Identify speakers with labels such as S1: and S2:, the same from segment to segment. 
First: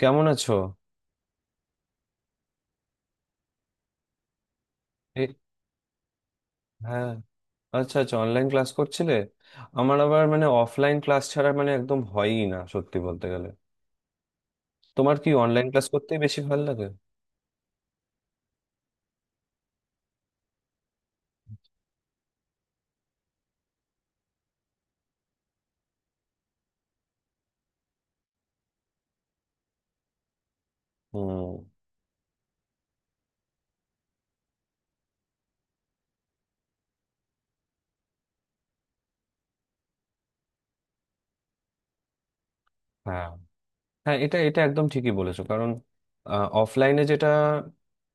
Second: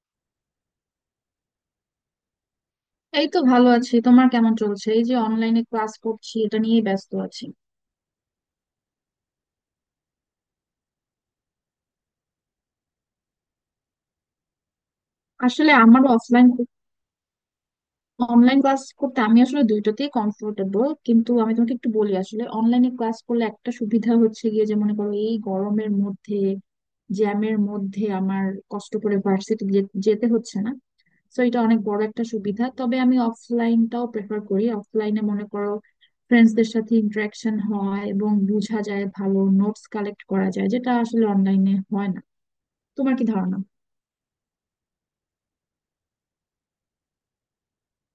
S1: কেমন আছো?
S2: এই তো ভালো আছি। তোমার কেমন চলছে? এই যে
S1: এ?
S2: অনলাইনে ক্লাস করছি, এটা নিয়েই
S1: হ্যাঁ।
S2: ব্যস্ত আছি।
S1: আচ্ছা আচ্ছা, অনলাইন ক্লাস করছিলে। আমার আবার মানে অফলাইন ক্লাস ছাড়া মানে একদম হয়ই না সত্যি বলতে গেলে। তোমার কি অনলাইন
S2: আসলে
S1: ক্লাস
S2: আমার
S1: করতেই বেশি
S2: অফলাইন
S1: ভালো লাগে?
S2: অনলাইন ক্লাস করতে, আমি আসলে দুইটাতেই কমফোর্টেবল। কিন্তু আমি তোমাকে একটু বলি, আসলে অনলাইনে ক্লাস করলে একটা সুবিধা হচ্ছে গিয়ে যে, মনে করো এই গরমের মধ্যে জ্যামের মধ্যে আমার কষ্ট করে ভার্সিটি যেতে হচ্ছে না। তো
S1: হুম।
S2: এটা অনেক বড় একটা সুবিধা। তবে আমি অফলাইনটাও প্রেফার করি। অফলাইনে মনে করো ফ্রেন্ডসদের সাথে ইন্টারাকশন হয় এবং বোঝা যায়, ভালো নোটস কালেক্ট করা যায়, যেটা আসলে অনলাইনে হয় না। তোমার কি
S1: হ্যাঁ,
S2: ধারণা?
S1: হ্যাঁ, এটা এটা একদম ঠিকই বলেছো। কারণ অফলাইনে যেটা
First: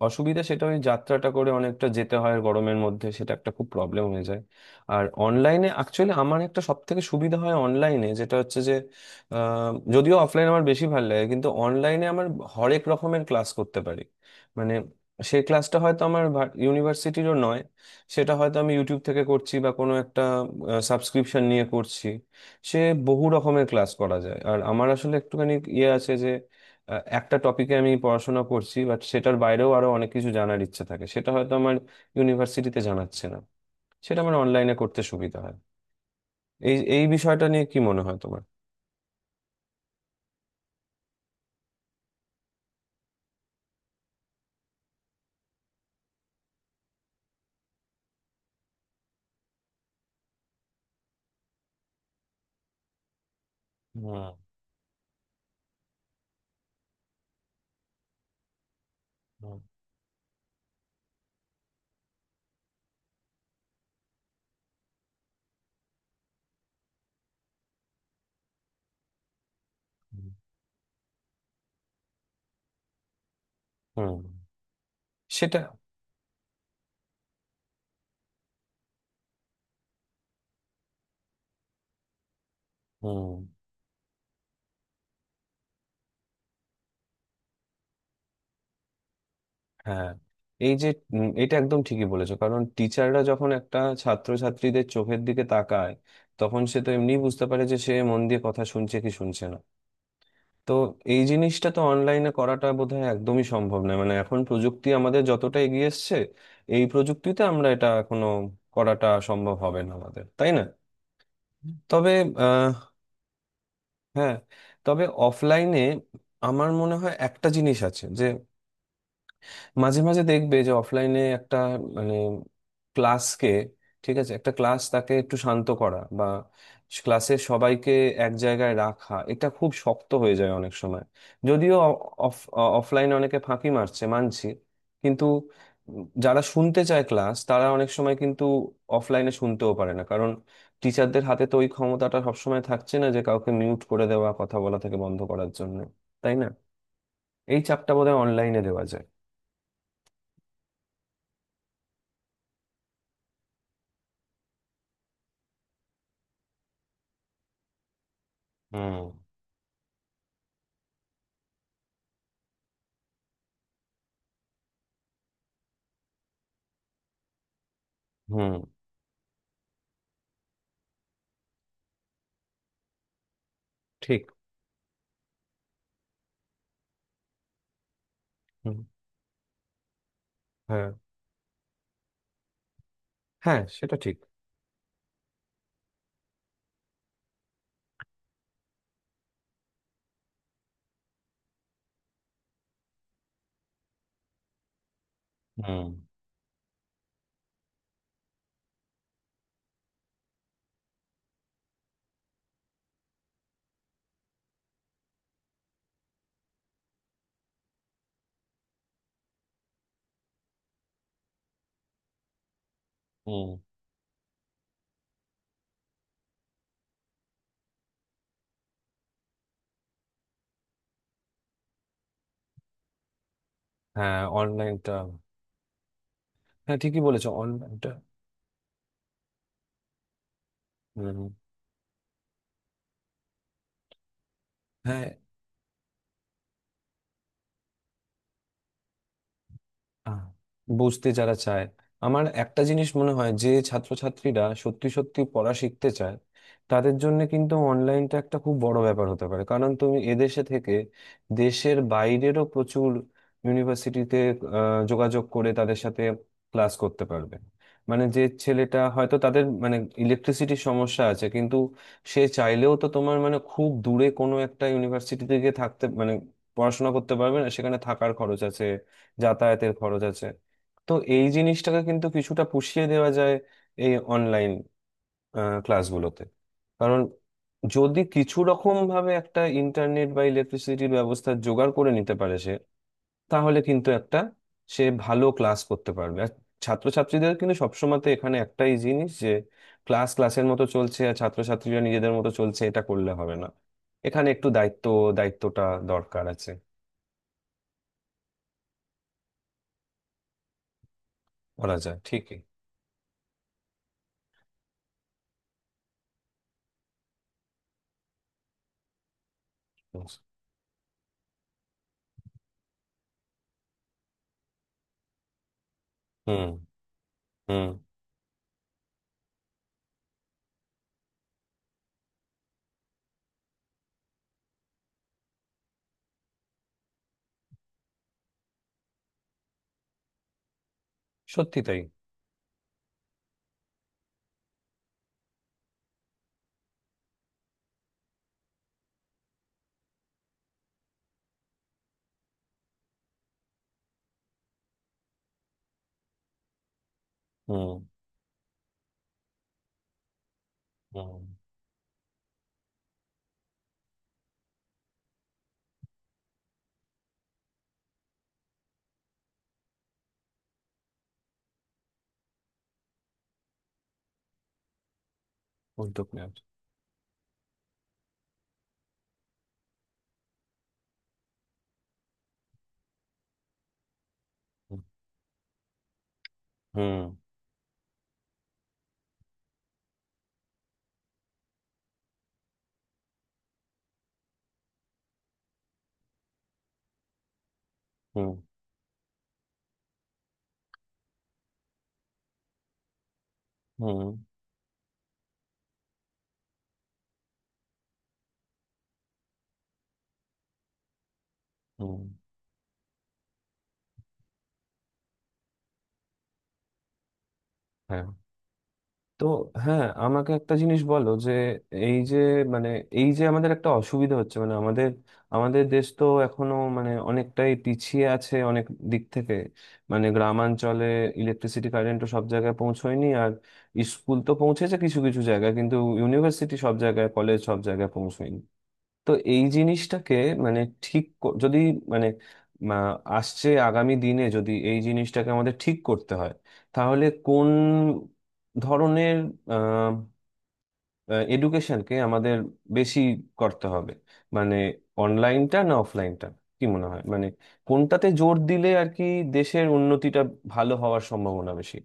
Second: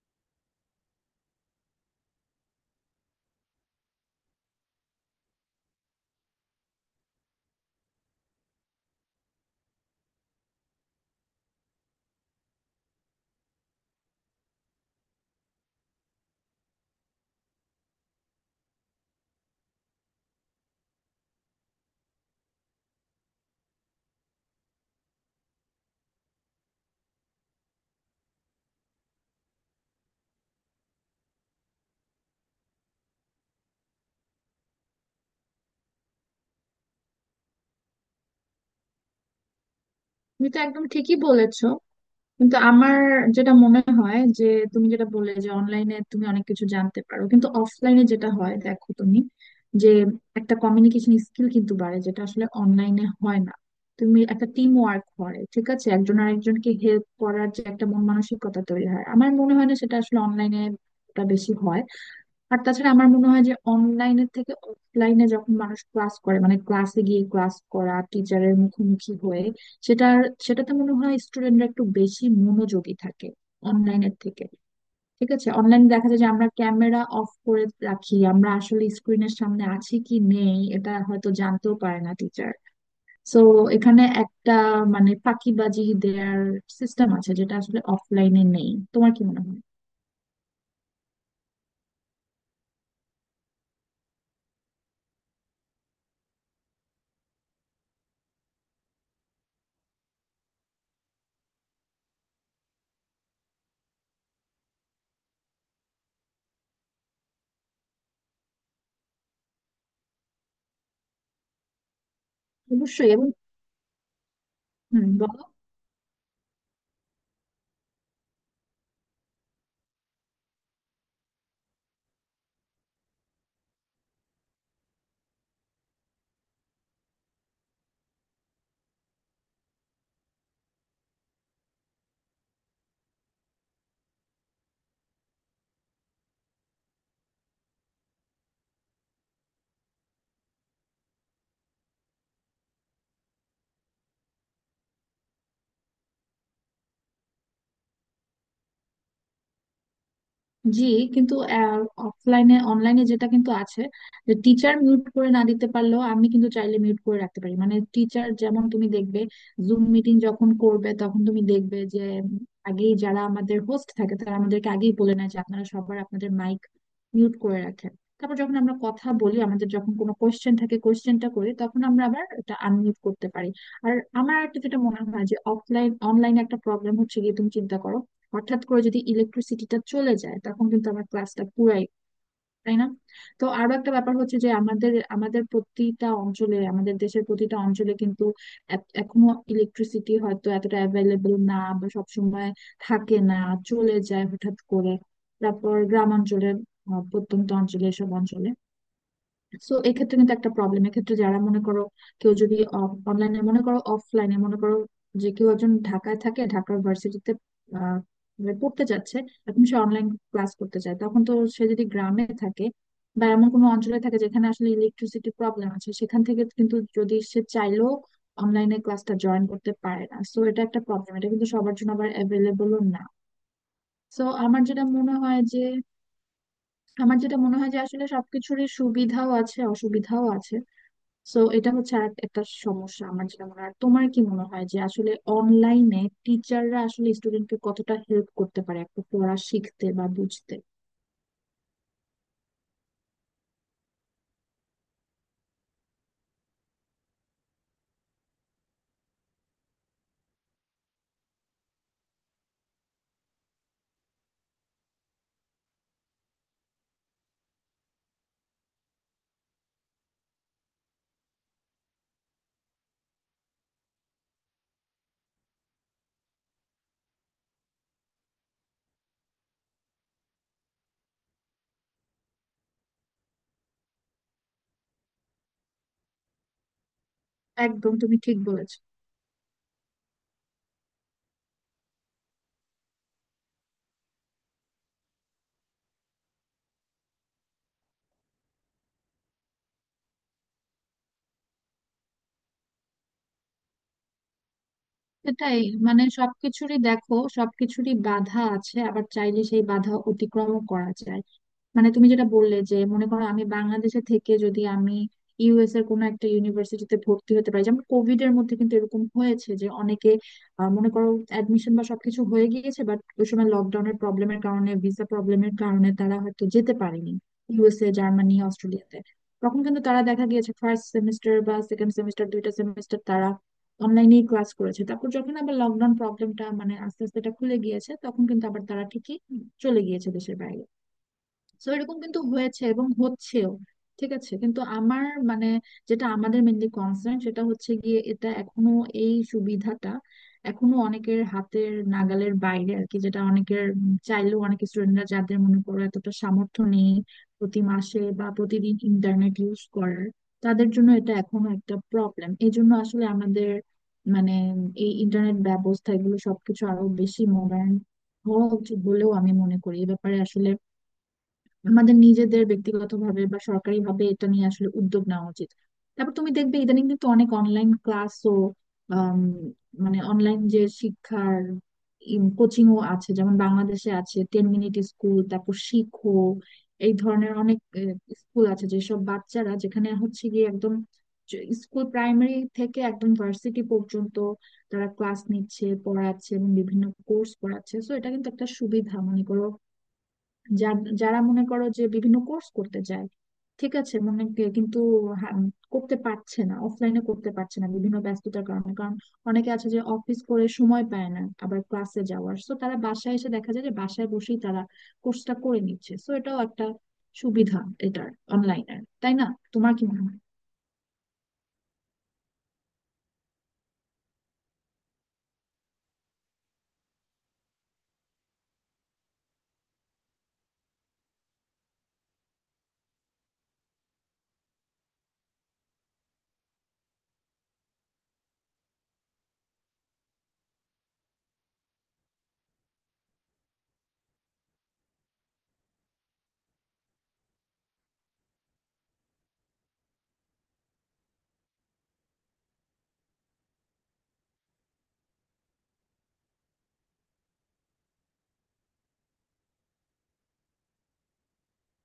S1: অসুবিধা, সেটা ওই যাত্রাটা করে অনেকটা যেতে হয় গরমের মধ্যে, সেটা একটা খুব প্রবলেম হয়ে যায়। আর অনলাইনে অ্যাকচুয়ালি আমার একটা সব থেকে সুবিধা হয় অনলাইনে, যেটা হচ্ছে যে যদিও অফলাইন আমার বেশি ভালো লাগে, কিন্তু অনলাইনে আমার হরেক রকমের ক্লাস করতে পারি। মানে সেই ক্লাসটা হয়তো আমার ইউনিভার্সিটিরও নয়, সেটা হয়তো আমি ইউটিউব থেকে করছি বা কোনো একটা সাবস্ক্রিপশন নিয়ে করছি। সে বহু রকমের ক্লাস করা যায়। আর আমার আসলে একটুখানি ইয়ে আছে যে একটা টপিকে আমি পড়াশোনা করছি, বাট সেটার বাইরেও আরো অনেক কিছু জানার ইচ্ছে থাকে, সেটা হয়তো আমার ইউনিভার্সিটিতে জানাচ্ছে না, সেটা আমার অনলাইনে করতে সুবিধা হয়। এই এই বিষয়টা নিয়ে কি মনে হয় তোমার?
S2: তুমি তো একদম ঠিকই বলেছো। কিন্তু আমার যেটা মনে হয় যে, তুমি যেটা বললে যে অনলাইনে তুমি অনেক কিছু জানতে পারো, কিন্তু অফলাইনে যেটা হয়, দেখো তুমি যে একটা কমিউনিকেশন স্কিল কিন্তু বাড়ে, যেটা আসলে অনলাইনে হয় না। তুমি
S1: হুম।
S2: একটা টিম ওয়ার্ক করে, ঠিক আছে, একজন আরেকজনকে হেল্প করার যে একটা মন মানসিকতা তৈরি হয়, আমার মনে
S1: হুম।
S2: হয় না সেটা আসলে অনলাইনে বেশি হয়। আর তাছাড়া আমার মনে হয় যে, অনলাইনের থেকে অফলাইনে যখন মানুষ ক্লাস করে, মানে ক্লাসে গিয়ে ক্লাস করা, টিচারের মুখোমুখি হয়ে সেটার
S1: হুম।
S2: সেটাতে মনে হয় স্টুডেন্টরা একটু বেশি মনোযোগী থাকে, অনলাইনের
S1: হুম।
S2: থেকে। ঠিক আছে,
S1: সেটা।
S2: অনলাইনে দেখা যায় যে আমরা ক্যামেরা অফ করে রাখি, আমরা আসলে স্ক্রিনের সামনে আছি কি নেই এটা হয়তো জানতেও পারে না টিচার।
S1: হুম।
S2: সো এখানে একটা মানে ফাঁকিবাজি দেওয়ার সিস্টেম আছে, যেটা আসলে অফলাইনে নেই। তোমার কি মনে হয়?
S1: হ্যাঁ, এই যে এটা একদম ঠিকই বলেছো। কারণ টিচাররা যখন একটা ছাত্রছাত্রীদের চোখের দিকে তাকায়, তখন সে তো এমনি বুঝতে পারে যে সে মন দিয়ে কথা শুনছে কি শুনছে না। তো এই জিনিসটা তো অনলাইনে করাটা বোধহয় একদমই সম্ভব নয়। মানে এখন প্রযুক্তি আমাদের যতটা এগিয়ে এসছে, এই প্রযুক্তিতে আমরা এটা এখনো করাটা সম্ভব হবে না আমাদের, তাই না? তবে আহ,
S2: অবশ্যই এবং।
S1: হ্যাঁ। তবে
S2: হম।
S1: অফলাইনে আমার মনে হয় একটা জিনিস আছে যে মাঝে মাঝে দেখবে যে অফলাইনে একটা, মানে, ক্লাসকে, ঠিক আছে, একটা ক্লাস তাকে একটু শান্ত করা বা ক্লাসের সবাইকে এক জায়গায় রাখা, এটা খুব শক্ত হয়ে যায় অনেক সময়। যদিও অফ অফলাইনে অনেকে ফাঁকি মারছে মানছি, কিন্তু যারা শুনতে চায় ক্লাস, তারা অনেক সময় কিন্তু অফলাইনে শুনতেও পারে না, কারণ টিচারদের হাতে তো ওই ক্ষমতাটা সবসময় থাকছে না যে কাউকে মিউট করে দেওয়া, কথা বলা থেকে বন্ধ করার জন্য, তাই না? এই চাপটা বোধহয় অনলাইনে দেওয়া যায়।
S2: জি। কিন্তু অফলাইনে অনলাইনে যেটা কিন্তু আছে যে, টিচার মিউট করে না দিতে পারলেও আমি কিন্তু চাইলে মিউট করে রাখতে পারি। মানে টিচার যেমন তুমি
S1: হুম।
S2: দেখবে জুম মিটিং যখন করবে তখন তুমি দেখবে যে, উম, আগেই যারা আমাদের হোস্ট থাকে তারা আমাদেরকে আগেই বলে নেয় যে, আপনারা সবার আপনাদের মাইক মিউট করে রাখেন। তারপর যখন
S1: হুম।
S2: আমরা কথা বলি, আমাদের যখন কোনো কোয়েশ্চেন থাকে, কোয়েশ্চেনটা করি, তখন আমরা আবার এটা আনমিউট করতে পারি। আর
S1: ঠিক।
S2: আমার একটা যেটা মনে হয় যে, অফলাইন অনলাইনে একটা প্রবলেম হচ্ছে গিয়ে, তুমি চিন্তা করো হঠাৎ
S1: হুম।
S2: করে যদি ইলেকট্রিসিটিটা চলে যায়, তখন কিন্তু
S1: হ্যাঁ।
S2: আমার ক্লাসটা পুরাই। তাই না? তো
S1: হ্যাঁ,
S2: আরো একটা
S1: সেটা
S2: ব্যাপার
S1: ঠিক।
S2: হচ্ছে যে, আমাদের আমাদের প্রতিটা অঞ্চলে, আমাদের দেশের প্রতিটা অঞ্চলে কিন্তু এখনো ইলেকট্রিসিটি হয়তো এতটা অ্যাভেলেবল না, বা সবসময় থাকে না, চলে যায় হঠাৎ করে। তারপর
S1: হুম।
S2: গ্রামাঞ্চলে, প্রত্যন্ত অঞ্চলে এসব অঞ্চলে, সো এক্ষেত্রে কিন্তু একটা প্রবলেম। এক্ষেত্রে যারা মনে করো, কেউ যদি অনলাইনে মনে করো, অফলাইনে মনে করো যে কেউ একজন ঢাকায় থাকে, ঢাকার ভার্সিটিতে পড়তে যাচ্ছে, এখন সে অনলাইন ক্লাস করতে চায়, তখন তো সে যদি গ্রামে থাকে বা এমন
S1: হুম।
S2: কোনো অঞ্চলে থাকে যেখানে আসলে ইলেকট্রিসিটি প্রবলেম আছে, সেখান থেকে কিন্তু যদি সে চাইলেও অনলাইনে ক্লাসটা জয়েন করতে পারে না। সো এটা একটা প্রবলেম, এটা কিন্তু সবার জন্য আবার অ্যাভেলেবলও না। সো
S1: হ্যাঁ,
S2: আমার যেটা
S1: অনলাইনটা।
S2: মনে হয় যে
S1: হ্যাঁ, ঠিকই বলেছো, অনলাইনটা।
S2: আসলে সবকিছুরই সুবিধাও আছে, অসুবিধাও আছে।
S1: হুম।
S2: সো এটা হচ্ছে আর একটা সমস্যা, আমার যেটা মনে হয়। আর তোমার কি মনে হয় যে
S1: হ্যাঁ,
S2: আসলে অনলাইনে টিচাররা আসলে স্টুডেন্টকে কতটা হেল্প করতে পারে একটা পড়া শিখতে বা
S1: আহ,
S2: বুঝতে?
S1: বুঝতে যারা চায়, আমার একটা জিনিস মনে হয় যে ছাত্রছাত্রীরা সত্যি সত্যি পড়া শিখতে চায়, তাদের জন্য কিন্তু অনলাইনটা একটা খুব বড় ব্যাপার হতে পারে। কারণ তুমি এদেশে থেকে দেশের বাইরেরও প্রচুর ইউনিভার্সিটিতে যোগাযোগ করে তাদের সাথে ক্লাস করতে পারবে। মানে যে ছেলেটা হয়তো তাদের, মানে, ইলেকট্রিসিটির সমস্যা আছে, কিন্তু সে চাইলেও তো তোমার, মানে, খুব দূরে কোনো একটা ইউনিভার্সিটিতে গিয়ে থাকতে, মানে, পড়াশোনা করতে পারবে না, সেখানে থাকার খরচ আছে, যাতায়াতের খরচ আছে। তো এই জিনিসটাকে কিন্তু কিছুটা পুষিয়ে দেওয়া যায় এই অনলাইন ক্লাসগুলোতে। কারণ
S2: একদম
S1: যদি
S2: তুমি
S1: কিছু
S2: ঠিক
S1: রকম
S2: বলেছো।
S1: ভাবে একটা ইন্টারনেট বা ইলেকট্রিসিটির ব্যবস্থা জোগাড় করে নিতে পারে সে, তাহলে কিন্তু একটা, সে ভালো ক্লাস করতে পারবে। আর ছাত্রছাত্রীদের কিন্তু সবসময়তে এখানে একটাই জিনিস যে ক্লাস ক্লাসের মতো চলছে আর ছাত্রছাত্রীরা নিজেদের মতো চলছে, এটা করলে হবে না, এখানে একটু দায়িত্ব,
S2: সেটাই,
S1: দায়িত্বটা
S2: মানে
S1: দরকার আছে,
S2: সবকিছুরই দেখো সবকিছুরই বাধা আছে, আবার চাইলে সেই বাধা অতিক্রম করা যায়।
S1: বলা
S2: মানে
S1: যায়
S2: তুমি যেটা
S1: ঠিকই।
S2: বললে যে, মনে করো আমি বাংলাদেশে থেকে যদি আমি ইউএস এর কোনো একটা ইউনিভার্সিটিতে ভর্তি হতে পারি। যেমন কোভিড এর মধ্যে কিন্তু এরকম হয়েছে যে
S1: হুম।
S2: অনেকে, মনে করো অ্যাডমিশন বা সবকিছু হয়ে গিয়েছে, বাট ওই সময় লকডাউনের প্রবলেমের কারণে, ভিসা প্রবলেমের কারণে তারা হয়তো যেতে পারেনি
S1: হুম।
S2: ইউএসএ, জার্মানি, অস্ট্রেলিয়াতে। তখন কিন্তু তারা দেখা গিয়েছে ফার্স্ট সেমিস্টার বা সেকেন্ড সেমিস্টার, দুইটা সেমিস্টার তারা অনলাইনেই ক্লাস করেছে। তারপর যখন আবার লকডাউন প্রবলেমটা মানে আস্তে আস্তে এটা খুলে গিয়েছে, তখন কিন্তু আবার তারা ঠিকই চলে গিয়েছে দেশের বাইরে।
S1: সত্যি
S2: তো
S1: তাই।
S2: এরকম কিন্তু হয়েছে এবং হচ্ছেও। ঠিক আছে, কিন্তু আমার মানে যেটা আমাদের মেনলি কনসার্ন, সেটা হচ্ছে গিয়ে এটা এখনো, এই সুবিধাটা এখনো অনেকের হাতের নাগালের বাইরে আর কি। যেটা অনেকের চাইলেও, অনেক স্টুডেন্টরা যাদের মনে করো এতটা সামর্থ্য নেই প্রতি
S1: হুম।
S2: মাসে বা প্রতিদিন ইন্টারনেট ইউজ করার, তাদের জন্য এটা
S1: হুম।
S2: এখনো একটা প্রবলেম। এই জন্য আসলে আমাদের মানে এই ইন্টারনেট ব্যবস্থা এগুলো সবকিছু আরো বেশি মডার্ন হওয়া উচিত বলেও আমি মনে করি। এ ব্যাপারে আসলে আমাদের নিজেদের ব্যক্তিগতভাবে বা সরকারিভাবে এটা নিয়ে আসলে উদ্যোগ নেওয়া উচিত।
S1: উদ্যোগ
S2: তারপর
S1: নেওয়া
S2: তুমি
S1: উচিত।
S2: দেখবে ইদানিং কিন্তু অনেক অনলাইন ক্লাসও, মানে অনলাইন যে শিক্ষার কোচিং ও আছে। যেমন বাংলাদেশে আছে টেন মিনিট স্কুল, তারপর শিখো, এই
S1: হুম।
S2: ধরনের অনেক স্কুল আছে। যেসব বাচ্চারা, যেখানে হচ্ছে গিয়ে একদম স্কুল প্রাইমারি থেকে একদম ভার্সিটি পর্যন্ত তারা ক্লাস নিচ্ছে, পড়াচ্ছে এবং বিভিন্ন কোর্স পড়াচ্ছে। সো এটা কিন্তু
S1: হুম।
S2: একটা সুবিধা মনে করো, যারা মনে করো যে বিভিন্ন কোর্স করতে চায়, ঠিক আছে,
S1: হুম।
S2: কিন্তু হা- করতে পারছে না, অফলাইনে করতে পারছে না বিভিন্ন ব্যস্ততার কারণে। কারণ অনেকে আছে যে অফিস করে সময় পায় না আবার
S1: হুম।
S2: ক্লাসে যাওয়ার, সো তারা বাসায় এসে দেখা যায় যে বাসায় বসেই তারা কোর্সটা করে নিচ্ছে। সো এটাও একটা সুবিধা
S1: হ্যাঁ।
S2: এটার, অনলাইনের। তাই
S1: তো
S2: না? তোমার
S1: হ্যাঁ,
S2: কি মনে হয়?
S1: আমাকে একটা জিনিস বলো যে এই যে, মানে, এই যে আমাদের একটা অসুবিধা হচ্ছে, মানে আমাদের আমাদের দেশ তো এখনো মানে অনেকটাই পিছিয়ে আছে অনেক দিক থেকে। মানে গ্রামাঞ্চলে ইলেকট্রিসিটি, কারেন্ট তো সব জায়গায় পৌঁছয়নি। আর স্কুল তো পৌঁছেছে কিছু কিছু জায়গায়, কিন্তু ইউনিভার্সিটি সব জায়গায়, কলেজ সব জায়গায় পৌঁছয়নি। তো এই জিনিসটাকে, মানে, ঠিক যদি, মানে, মা, আসছে আগামী দিনে যদি এই জিনিসটাকে আমাদের ঠিক করতে হয়, তাহলে কোন ধরনের এডুকেশনকে আমাদের বেশি করতে হবে? মানে অনলাইনটা না অফলাইনটা, কি মনে হয়? মানে কোনটাতে জোর দিলে আর কি দেশের উন্নতিটা ভালো হওয়ার সম্ভাবনা বেশি?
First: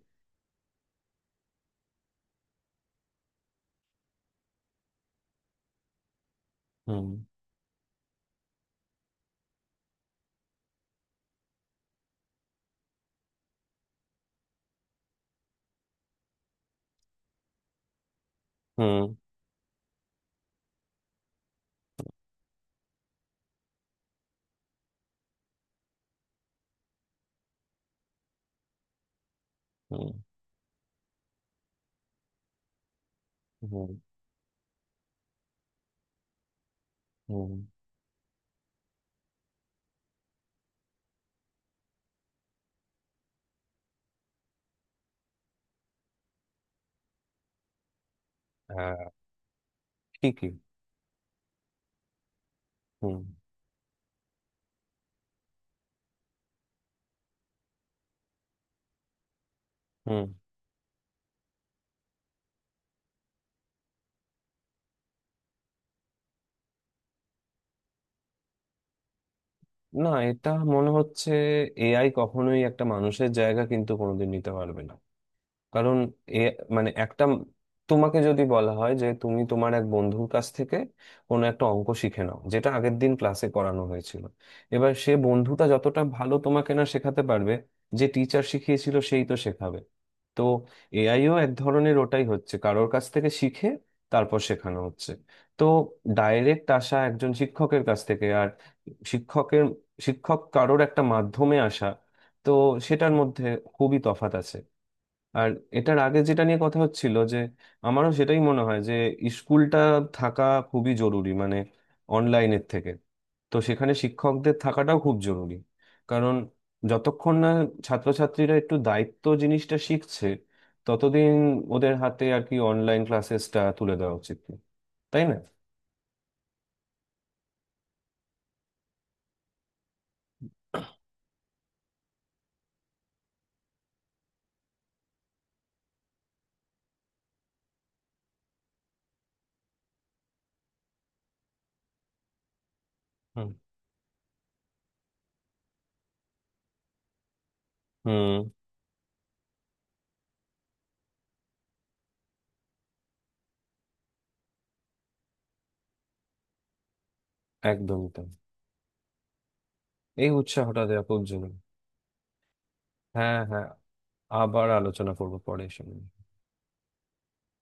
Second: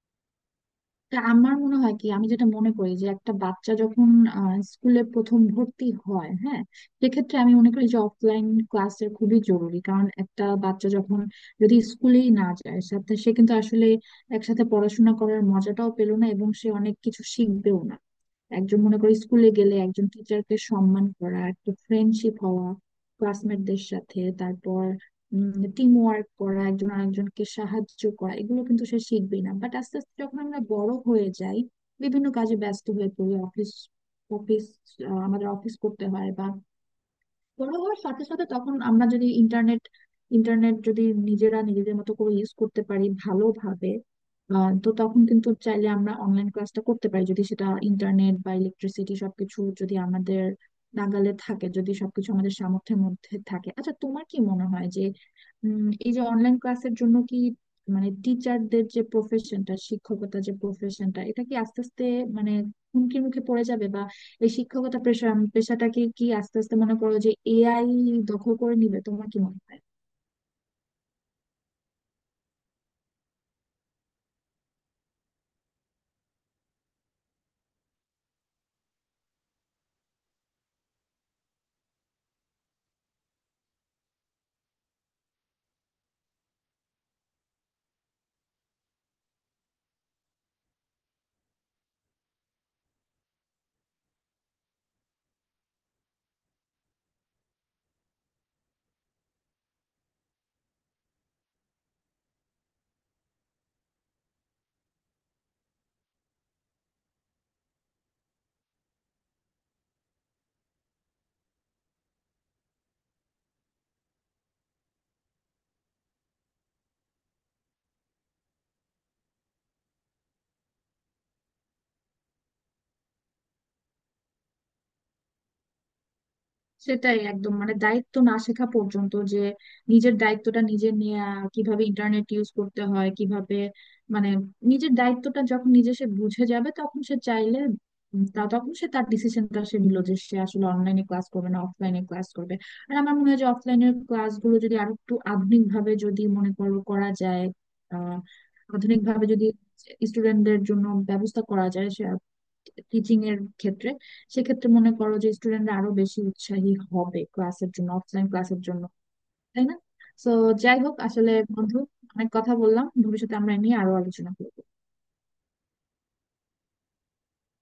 S2: তা আমার মনে হয় কি, আমি যেটা মনে করি যে একটা বাচ্চা যখন স্কুলে প্রথম ভর্তি হয়, হ্যাঁ,
S1: হুম।
S2: সেক্ষেত্রে আমি মনে করি যে অফলাইন ক্লাসের খুবই জরুরি। কারণ একটা বাচ্চা যখন যদি স্কুলেই না যায় সাথে, সে কিন্তু আসলে একসাথে পড়াশোনা করার মজাটাও পেলো না, এবং সে অনেক কিছু শিখবেও না। একজন মনে
S1: হুম।
S2: করি স্কুলে গেলে একজন টিচারকে সম্মান করা, একটা ফ্রেন্ডশিপ হওয়া ক্লাসমেটদের সাথে, তারপর টিম ওয়ার্ক করা, একজন আরেকজনকে সাহায্য করা, এগুলো কিন্তু সে শিখবেই না। বাট আস্তে
S1: হুম।
S2: আস্তে যখন আমরা বড় হয়ে যাই, বিভিন্ন কাজে ব্যস্ত হয়ে পড়ি, অফিস
S1: হুম।
S2: অফিস আমাদের অফিস করতে হয় বা
S1: হুম।
S2: বড় হওয়ার সাথে সাথে, তখন আমরা যদি ইন্টারনেট ইন্টারনেট যদি নিজেরা নিজেদের মতো করে ইউজ করতে পারি ভালোভাবে, তো তখন কিন্তু চাইলে আমরা অনলাইন ক্লাসটা করতে পারি, যদি সেটা ইন্টারনেট বা
S1: হ্যাঁ,
S2: ইলেকট্রিসিটি সবকিছু যদি আমাদের
S1: ঠিকই।
S2: নাগালে থাকে, যদি সবকিছু আমাদের সামর্থ্যের
S1: হুম।
S2: মধ্যে থাকে। আচ্ছা তোমার কি মনে হয় যে, এই যে অনলাইন ক্লাসের জন্য কি, মানে টিচারদের যে প্রফেশনটা,
S1: হুম।
S2: শিক্ষকতা যে প্রফেশনটা, এটা কি আস্তে আস্তে মানে হুমকির মুখে পড়ে যাবে? এই শিক্ষকতা পেশা, পেশাটাকে কি আস্তে আস্তে মনে করো যে এআই দখল করে নিবে? তোমার কি মনে হয়?
S1: না, এটা মনে হচ্ছে এআই কখনোই একটা মানুষের জায়গা কিন্তু কোনোদিন নিতে পারবে না। কারণ, এ, মানে, একটা, তোমাকে যদি বলা হয় যে তুমি তোমার এক বন্ধুর কাছ থেকে কোনো একটা অঙ্ক শিখে নাও যেটা আগের দিন ক্লাসে করানো হয়েছিল, এবার সে বন্ধুটা যতটা ভালো তোমাকে না শেখাতে পারবে, যে টিচার শিখিয়েছিল সেই তো শেখাবে। তো এআইও এক ধরনের ওটাই হচ্ছে, কারোর কাছ থেকে শিখে তারপর শেখানো হচ্ছে। তো ডাইরেক্ট আসা একজন শিক্ষকের কাছ থেকে, আর শিক্ষকের, শিক্ষক কারোর একটা মাধ্যমে আসা, তো সেটার মধ্যে খুবই তফাৎ আছে। আর এটার আগে যেটা নিয়ে কথা হচ্ছিল যে আমারও সেটাই মনে হয় যে স্কুলটা থাকা খুবই জরুরি, মানে অনলাইনের থেকে। তো সেখানে শিক্ষকদের থাকাটাও খুব জরুরি। কারণ যতক্ষণ না ছাত্রছাত্রীরা একটু দায়িত্ব জিনিসটা শিখছে, ততদিন ওদের হাতে আর কি অনলাইন ক্লাসেসটা তুলে দেওয়া উচিত না। তাই না?
S2: সেটাই একদম, মানে দায়িত্ব না শেখা পর্যন্ত যে নিজের দায়িত্বটা নিজে নেয়া, কিভাবে ইন্টারনেট ইউজ করতে হয়, কিভাবে মানে নিজের দায়িত্বটা যখন নিজে সে বুঝে যাবে তখন সে চাইলে, তা তখন সে তার ডিসিশনটা সে নিল যে সে আসলে অনলাইনে ক্লাস করবে না অফলাইনে ক্লাস করবে। আর আমার মনে হয় যে
S1: হুম।
S2: অফলাইনের ক্লাসগুলো যদি আরো একটু আধুনিক ভাবে যদি মনে করো করা যায়, আহ
S1: হুম।
S2: আধুনিক ভাবে যদি স্টুডেন্টদের জন্য ব্যবস্থা করা যায়, সে টিচিং এর ক্ষেত্রে, সেক্ষেত্রে মনে করো যে স্টুডেন্টরা আরো বেশি উৎসাহী হবে ক্লাসের জন্য,
S1: একদমই
S2: অফলাইন
S1: তাই।
S2: ক্লাসের জন্য। তাই না?
S1: এই
S2: তো যাই
S1: উৎসাহটা
S2: হোক,
S1: দেওয়া খুব
S2: আসলে
S1: জরুরি।
S2: বন্ধু, অনেক কথা বললাম, ভবিষ্যতে
S1: হ্যাঁ,
S2: আমরা এ
S1: হ্যাঁ,
S2: নিয়ে আরো আলোচনা করবো।
S1: আবার আলোচনা করবো পরে এসে।